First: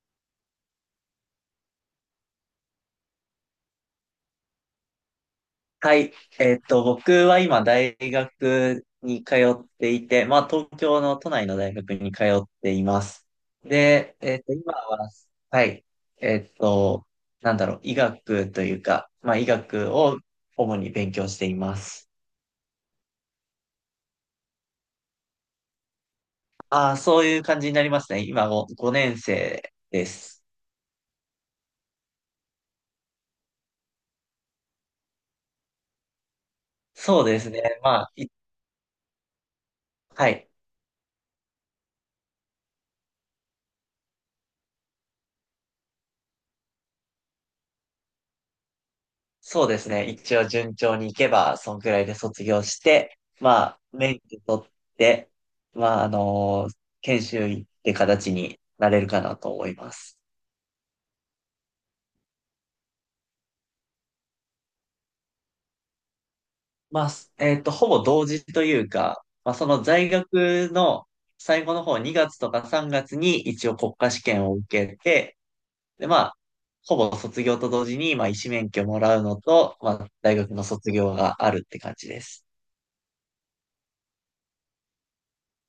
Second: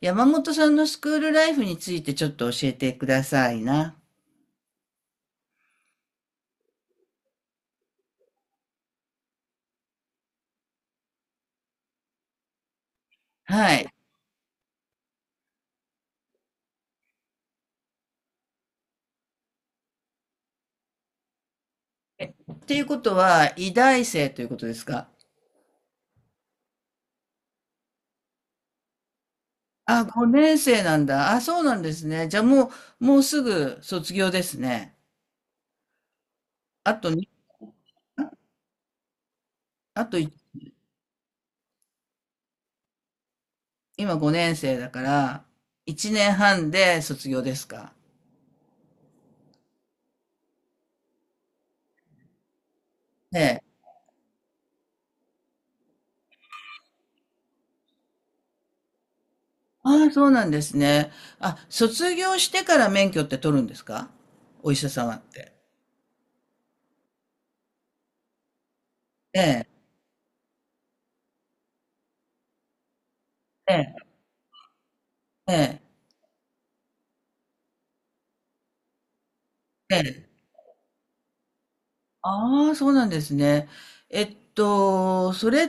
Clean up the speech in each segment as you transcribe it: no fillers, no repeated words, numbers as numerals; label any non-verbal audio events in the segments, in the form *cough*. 山本さんのスクールライフについてちょっと教えてくださいな。はい。僕は今大学に通っていて、まあ東京の都内の大学に通っています。はい。で、今は、はい。えっと、医学というか、まあ医学を主に勉強しています。っていうことは、医大生ということですか？ああ、そういう感じになりますね。今5年生あ、です。5年生なんだ。あ、そうなんですね。じゃあもうすぐ卒業ですね。あとそに、うですね。まあ、い、あとはい、い。今5年生だから、1年半で卒業ですか。そうですね。一応順調にいけば、そんくらいで卒業して、えまえ。あ、免許取って、まあ、研修医って形になれるかなと思いまああ、す。そうなんですね。あ、卒業してから免許って取るんですか、お医者様って。まあ、す、ほぼ同時というか、えまあ、そえ、の在学の最後の方、2月とか3月に一え応国え、家試験を受けて、ええ、で、まあ、ほぼ卒業と同時に、まあ、医師免許もらうのと、まえあ、え。大学の卒業があるって感じです。ああ、そうなんですね。それっ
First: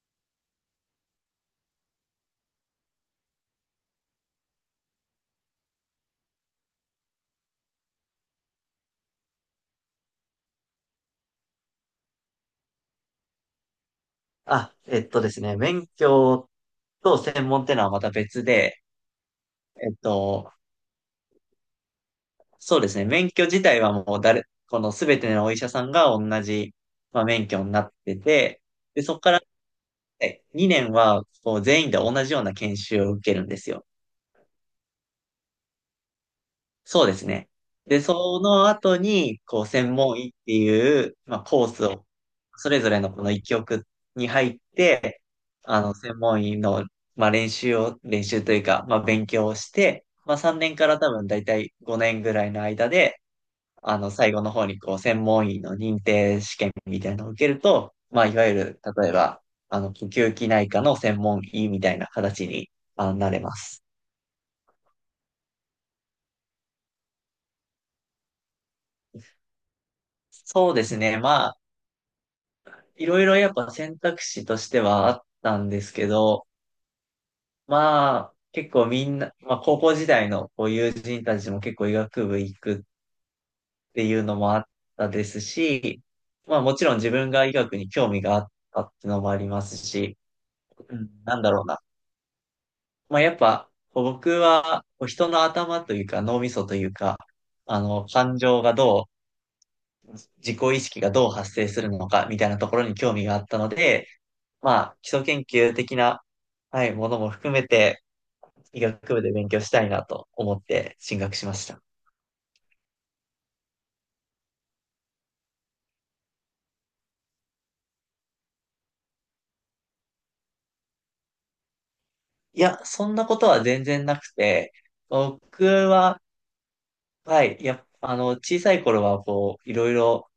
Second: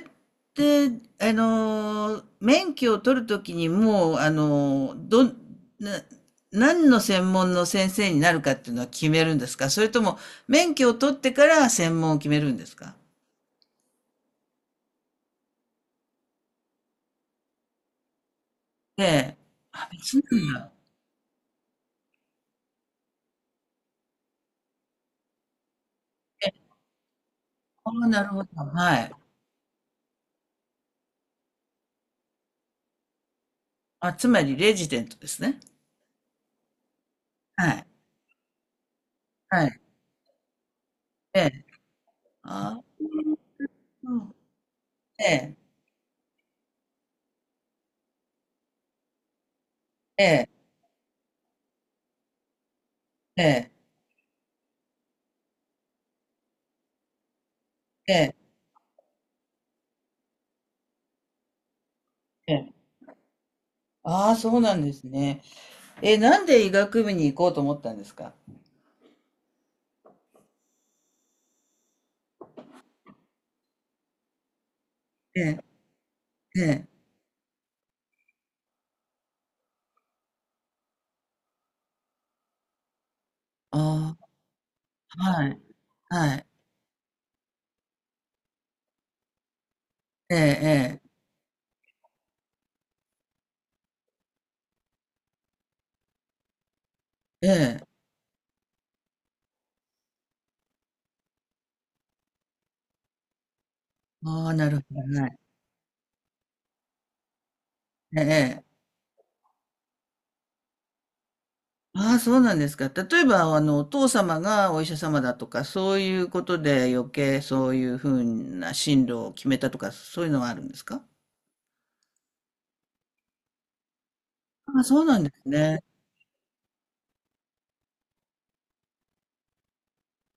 て、免許を取るときにもう、あの、どん、な、何の専門の先生になるかっていうのは決めるんですか、それとも、免許を取ってから専門を決めるんですか？あ、えっとですね、免許と専門ってのはまた別で、ええ。あ、えっ別なと、んだ。そうですね、免許自体はもう誰、このすべてのお医者さんが同え、じ、まあ、免許になあっあ、てなるほど。て、はで、そい。こから、ね、2年はこう全員で同じような研修を受けるんですよ。あ、つまり、レジデントですね。そうですね。はい。で、その後に、こはう、い。専門医っていう、まえあ、え。コースを、そあれあ、ぞれのこの一局うにん、入って、ええ。専門医の、まあ、練習を、練習というか、まあ、勉強をして、えまあ、え。3年から多分大体5年ぐらいの間で、ええ。最後の方に、こう、専門医の認定試験みたいなのを受けると、えまあ、え。いわゆる、例えば、呼吸器内科の専門医みたいな形えに、え。なれます。ああ、そうなんですね。え、なんで医学部に行こうと思ったんですか？そうですね。まあ、いろいろやっぱ選択肢としてはあっえたえ、んですけど、ええ。まあ、結構みんな、まあ高校時代のこう友人たちも結構医学部行くっていあうのもあったあ、ですはい。し、はい。まあもちろん自分が医学に興味があったっていうのもありますし、うええん、なんだろうな。まあやっぱ、こう僕はこう人の頭というか脳みそというか、ええ。ええ。感情がどう、自己意識がどう発生するのかみたいなところに興味があったので、ああ、なまるほあ、基ど、礎はい。研究的な、はい、ものも含めて、ええええ。医学部で勉強したいなと思って進学しました。ああ、そうなんですか。例えば、お父様がお医者様だとか、そういうことで余計そういう風な進路を決めたとか、そういうのはあるんですか？いや、そんなことは全然なくて、ああ、そうなんです僕ね。は、はい、やっぱ、小さい頃は、こう、いろいろ、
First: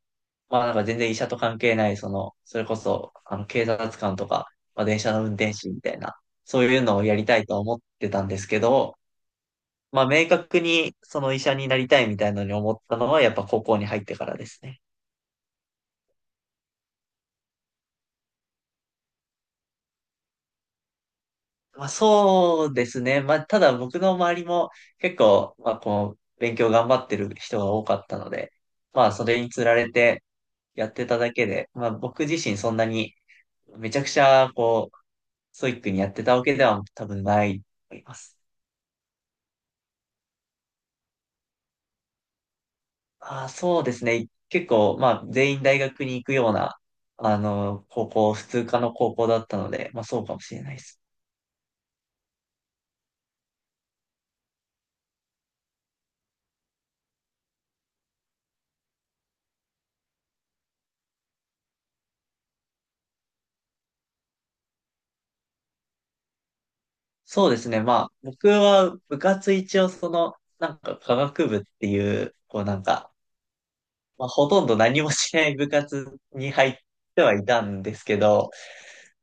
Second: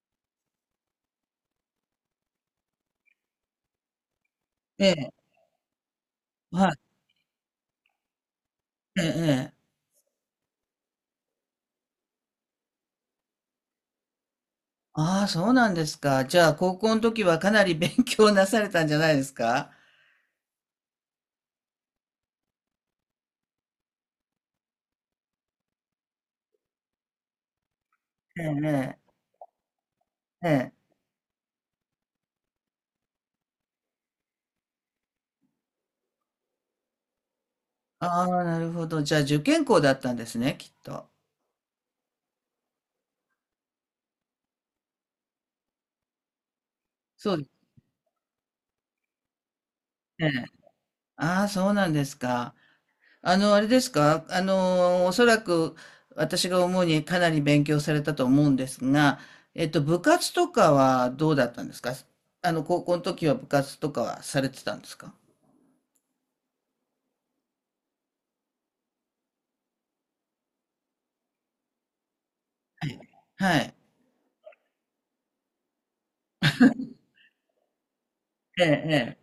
まあなんか全然医者と関係ない、その、それこそ、警察官とか、まあえ電え、車の運転士みたいな、そうはい。いうのをやりたいと思ってたんですけど、ええええ。まあ明確にその医者になりたいみたいなのに思ったのは、やっぱ高校に入ってからですね。ああ、そうなんですか。じゃあ、高校の時はかなり勉強なされたんじゃないですか？まあ、そうですね。まあ、ただ僕の周りも結構、まあ、こう、勉強頑張ってる人が多かったので、ええまあ、それにつられてええ。えやえ。ってただけで、まあ、僕自身そんなにめちゃくちゃ、こう、ストイックにやってたわけでは多分ないと思いまあす。あ、なるほど。じゃあ、受験校だったんですね、きっと。ああ、そうですね。結構、まあ、全員大学に行くような、そうです高校、普通科の高校だったので、まあ、そうかもね。しれないです。ああ、そうなんですか。あの、あれですか。あの、おそらく私が思うにかなり勉強されたと思うんですが、部活とかはどうだったんですか？高校の時は部活とかはされてたんですか？そうですね。まあ、僕は部活一応その、なんか科学部っていう、こうなんはい。か、はい。まあ、ほとんど何もしない部活に入ってはいたんですけど、ええ、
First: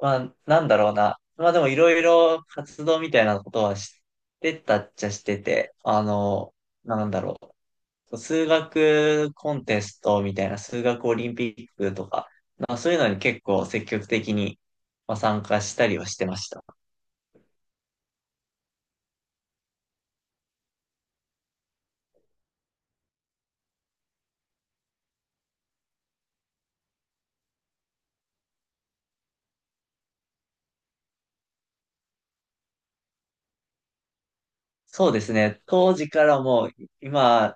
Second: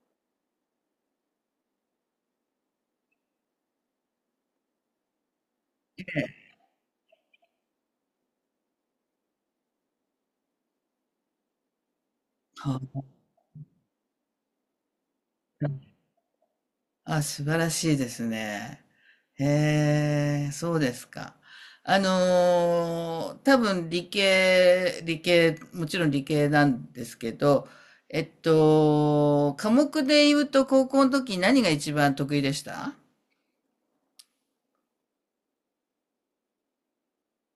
まあ、なんだろうな。まあでもいろいろ活動みたいなことはしてたっちゃしてて、ええ。ええ。なんだろう。そう数学コンテストみたいな数学オリンピックとか、まあ、そういうはのに結構積極的に、まあ、参加したりはしてました。あ、素晴らしいですね。へえ、そうですか。多分理系、理系、もちろん理系なんですけど、科目で言うと高校の時何が一番得意でした？そうですね。当時からもう今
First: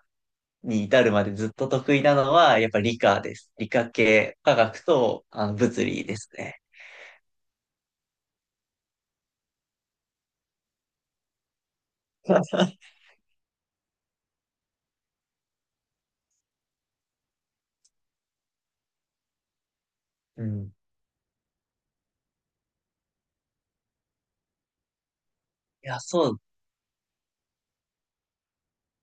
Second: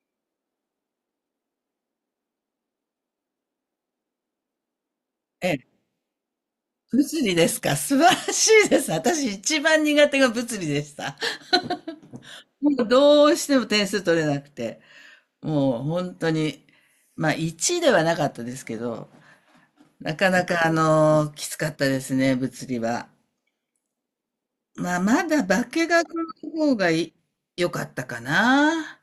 に至るまでずっと得意なのは、やっぱ理科です。理科系、科学とええ、物理ですね。物理ですか。*laughs* 素晴らしいです。私一番苦手が物理でした。*laughs* もう *laughs* どうしても点数取れなくて、もう本当に、まあ1ではなかったですけど、なかうなか、ん、きつかったですね、物理は。まあ、まだ化いや、学そう、の方がい良かったかな。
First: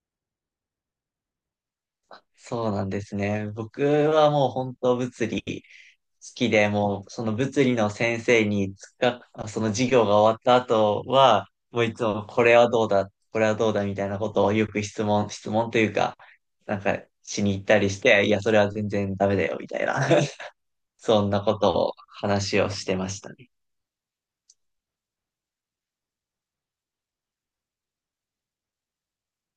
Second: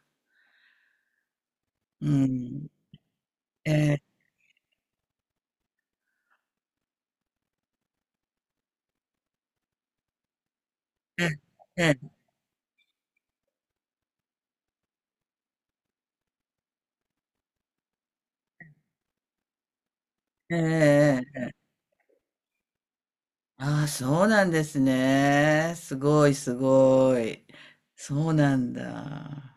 うん。そうなんですね。え僕え、はもう本当物理好きで、もうその物理の先生につか、あ、その授業が終わった後えは、もういえ、つもこれはどうだ、これはどうだみたいなことをよく質問、質問というか、なんかしに行ったりして、いや、それは全然ダメだよ、みたいな。*laughs* ええ、えそえんえええなえええええ。ことを話をしてましたね。ああ、そうなんですね。すごい、すごい。そうなんだ。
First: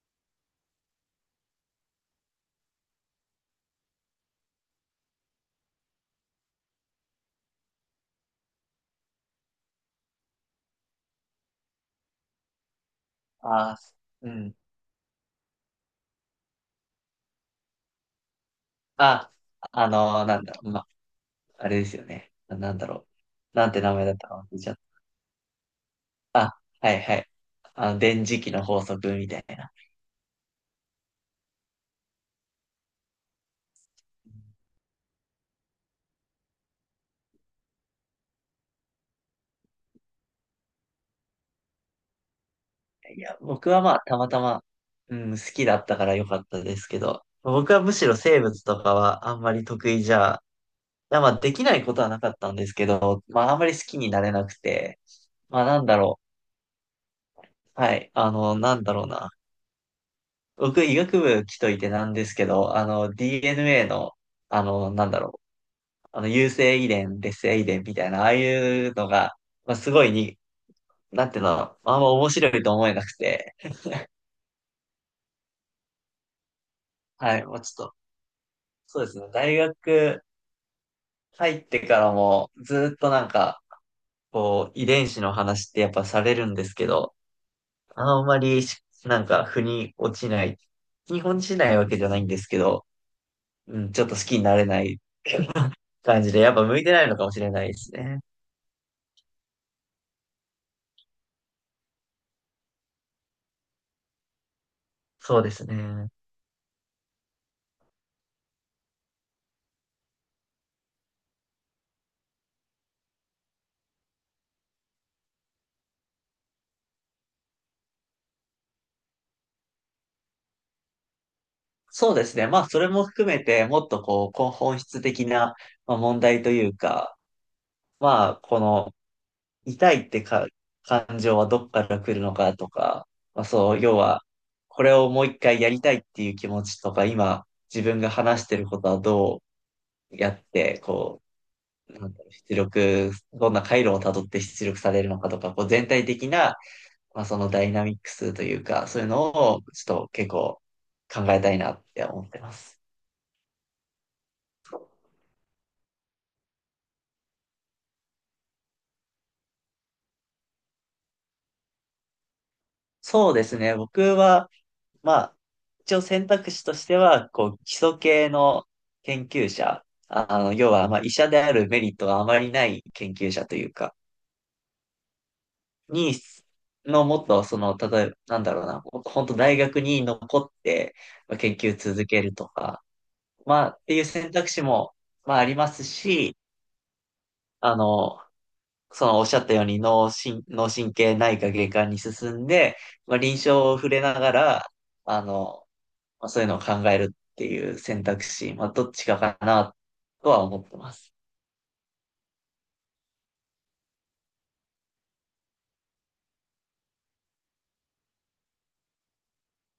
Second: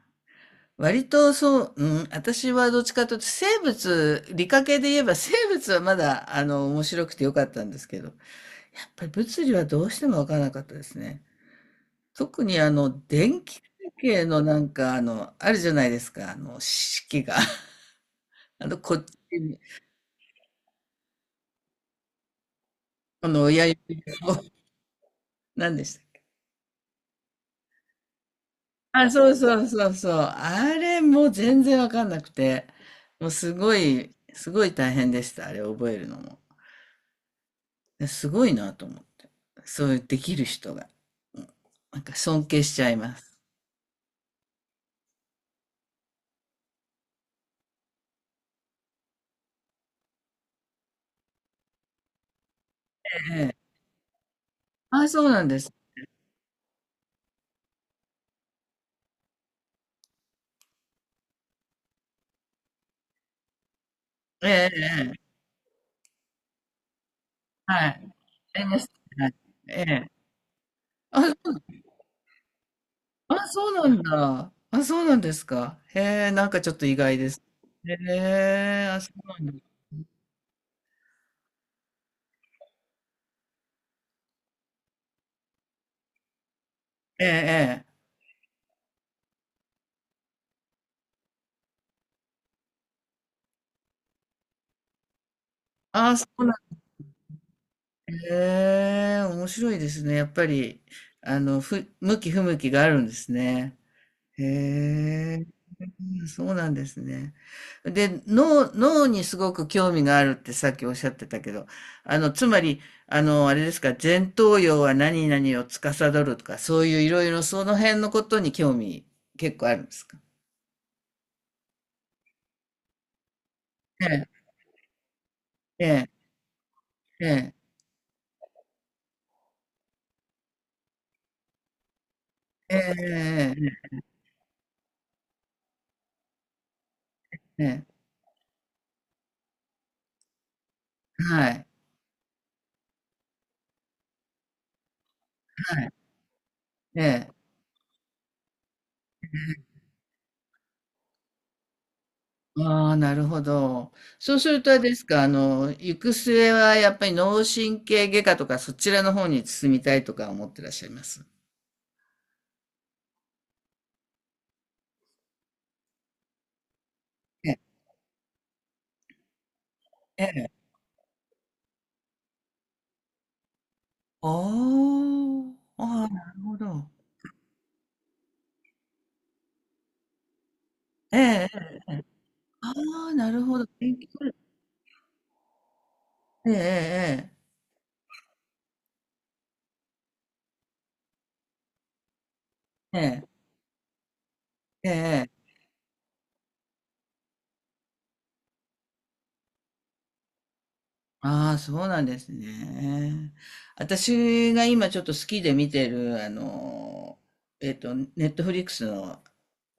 割とそう、うん、私はどっちかというと生物、理科系で言えば生物はまだ、面白くて良かったんですけど、やっぱり物理はどうしても分からなかったですね。特に電気関ああ、係うのん。なんかあるじゃないですか、式が。*laughs* あの、こっちあ、に、ま、あれですよね。な、あの、親なん指て名前だったを、か忘れちゃった。何でしたっけ。あ、はいはい。電磁気の法あ、則みそうたいそうな。そうそう。あれもう全然わかんなくて、もうすごい、すごい大変でした、あれ覚えるのも。ですごいなと思って。そういうできる人が。うん、なんか尊敬しちゃいまいや、す。僕はまあ、たまたま、うん、好きだったから良かったですけど、僕はむしろ生物とかはあんまり得意じゃ、いやまあ、できないことはなかったんですけど、えまあ、あんまえ。り好きになれなくて、あ、そうなんでまあ、す。なんだろう。はい、なんだろうな。僕、医学部来といてなんですけど、DNA の、ええ、なんえだろえ、う。有性遺伝、劣性遺伝はみたい。いな、ああいええ、うのはい。が、まえあ、すごえ。いに、なんていうの、あ、あんま面白いと思えなくあ、て、そうなんだ。あ、そうなんですか。へえ、なんかちょっと意外ではす。い、もうちょっへと、え、あ、そうそですうね、なんだ。大学入ってからもずっとなんか、こう、遺伝子の話ってやっぱされるんですけど、ええ、ええ。あんまりし、なんか、腑に落ちない、日本しないわけじゃないんですけど、うん、ちょっと好きになれないあ、感そじで、うなやっんぱ向だ。いてないのかもしれないですね。へえ、面白いですね。やっぱり、向き不向きがあるんですね。へそうえ、ですね。そうなんですね。で、脳にすごく興味があるってさっきおっしゃってたけど、あの、つまり、あの、あれですか、前頭葉は何々を司るとか、そういういろいろその辺のことに興味結構あるんですか？そうですね。まあ、それも含めて、もっとえこう、え、こう本質的な、えまあえ、問題というか、ええ、まあ、この痛いってか、感情はどっから来るのかとか、まあえそう、え要は、これをもう一回やりたいっていう気持ちとか、今、ええええ自え分え、が話してることはどうやって、こはい、う、出力、どんな回路をたどって出力されるのかとか、こうは全い、体的な、えまあえ。そのダイナミックスというか、そういうのを、ちょっと結構考えたいなって思ってます。ああ、なるほど。そうするとあれですか、行く末はやっぱり脳神経外科とかそちらの方に進みたいとか思ってらっしゃいます？そうですね、僕は、まあ、一応選択肢としては、えこえ、う、基礎系の研究者、ええ。要は、まあ、医者であるメリットがあまりない研究者というか、おー、ああ、に、なるほど。のもっと、その、例えば、なんだろうな、もっと本当大学に残って、えまあえ、研究ええ。続けるとあか、あ、なるほまど。あ、って勉いう強。選択肢も、まあ、ありますし、ええ、あの、その、おっしゃったように脳神、脳神経内科外科に進んで、ええ、まあ、え臨床を触れながら、え、えあえ。の、まあ、そういうのを考えるっていう選択肢、まあ、どっちかかなとは思ってます。ああ、そうなんですね。私が今ちょっと好きで見てる、ネットフリックスの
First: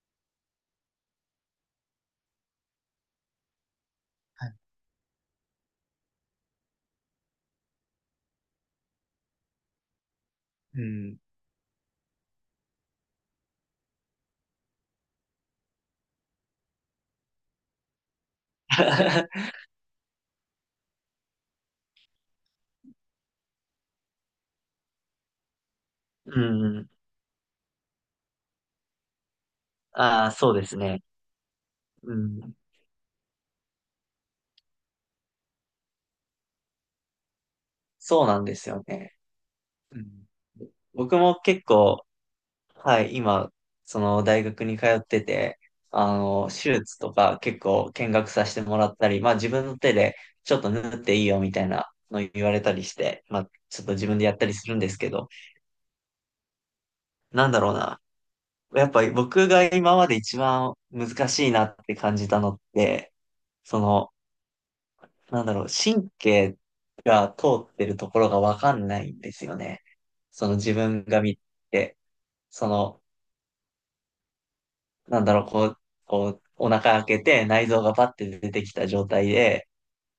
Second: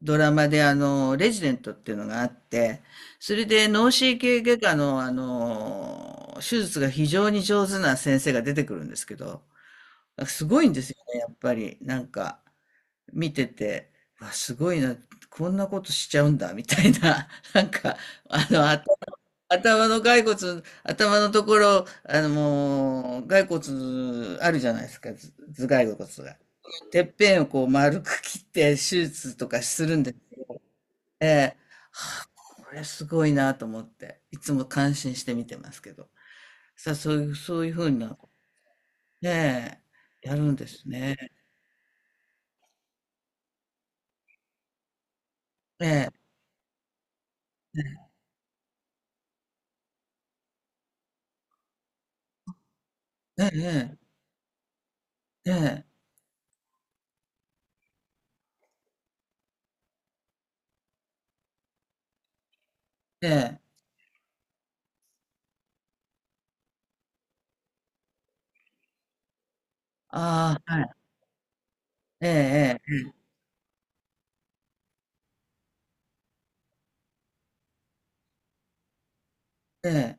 ドラマで、レジデントっていうのがあって、それで脳神経外科の、手術が非常に上手な先生が出てくるんですけど、すごいんうですよん。ね、やっぱり。なんか、見てて、わ、すごいな、こんなことしちゃうんだ、みたいな、*laughs* なんか、あの、頭 *laughs* 頭の骸骨、頭のところ、あのもう、骸骨あるじゃないですか、ず頭蓋骨が。うん。てっぺんをこう丸く切って手術とかするんですああ、そうよ。ですね。ええ、うん。これすごいなと思って、いつも感心して見てますけど。さあ、そういうふうな、そうなんですよね。ねうん。え、やるんですね。僕も結構、はい、今、その大学に通ってて、ええ、手術とか結構え見学させてもらったり、まあ自分の手でちょっと縫っていいよみたいなの言われたりして、まあえ、ちょっとええ、自分でやったりするんですけど、ええ、ねなんだろうな。やっぱり僕が今まで一番難しいなって感じたのって、え、ねえ、その、神経が通ってるところがわかんないんですよね。そのああ、自はい、分が見て、そええ、の、こう、こう、お腹開けて内臓がパッて出てきた状態で、ええ、え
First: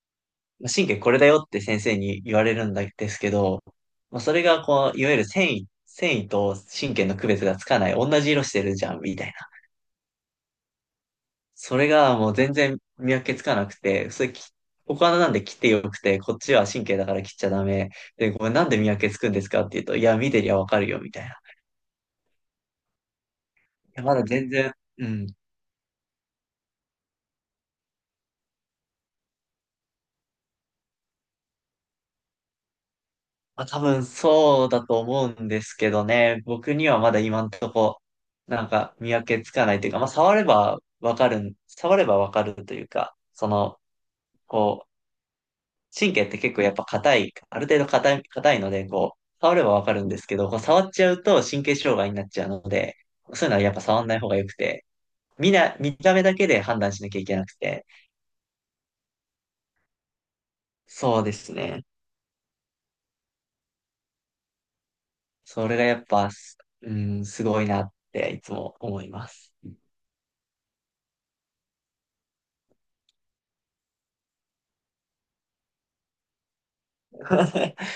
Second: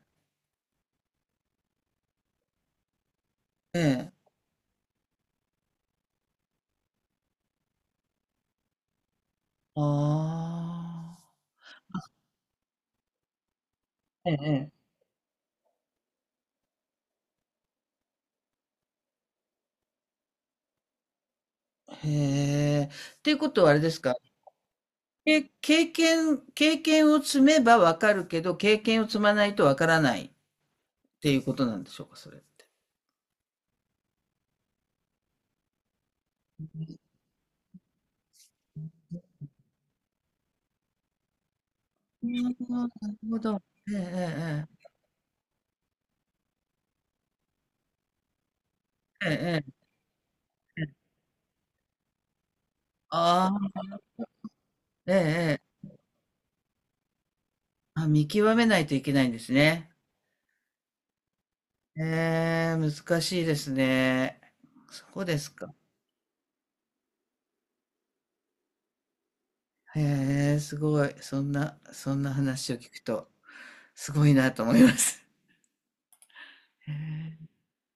まあ神経これだよって先生に言われるんですけど、え、えまあ、え、それがこう、いわゆる繊維、繊維と神経の区別がつかない、同じ色してるじゃん、みたいな。ああ、それがもう全然見分けつかなくて、それえき、え、ええ。お花なんで切ってよくて、こっちは神経だから切っちゃダメ。で、これなんで見分けつくんですかって言うと、いや、見てりゃわかるよ、みたいな。いへえ。っていうことはあれですや、まか、だ全然、うん。経験を積めばわかるけど、経験を積まないとわからないっていうことなんでしょうか、それって。まあ、多分そうだと思うんですけどね、僕にはまだ今んとこ、なんか見分けつかないというか、まあ、触ればわかるん、触ればあわかるというあ、なか、るほそど。の、ええこう、神経って結構やっぱ硬い、ある程度硬い、硬いので、こう、えええ触れえ。ばええわかるんですけど、こう触えっえ。ちゃうと神経障害になっちゃうので、そういあうのはやっぱあ、触んない方が良くて、ええみええ。な、見た目だけで判断しなきゃいけなくて、あ、見極めないといけないんですね。そうですね。へえ、難しいですね。そうですそか。れがやっぱ、すうん、すごいなっていつも思います。へえ、すごい。そんな話を聞くと、すごいなと思います。へえ。*laughs*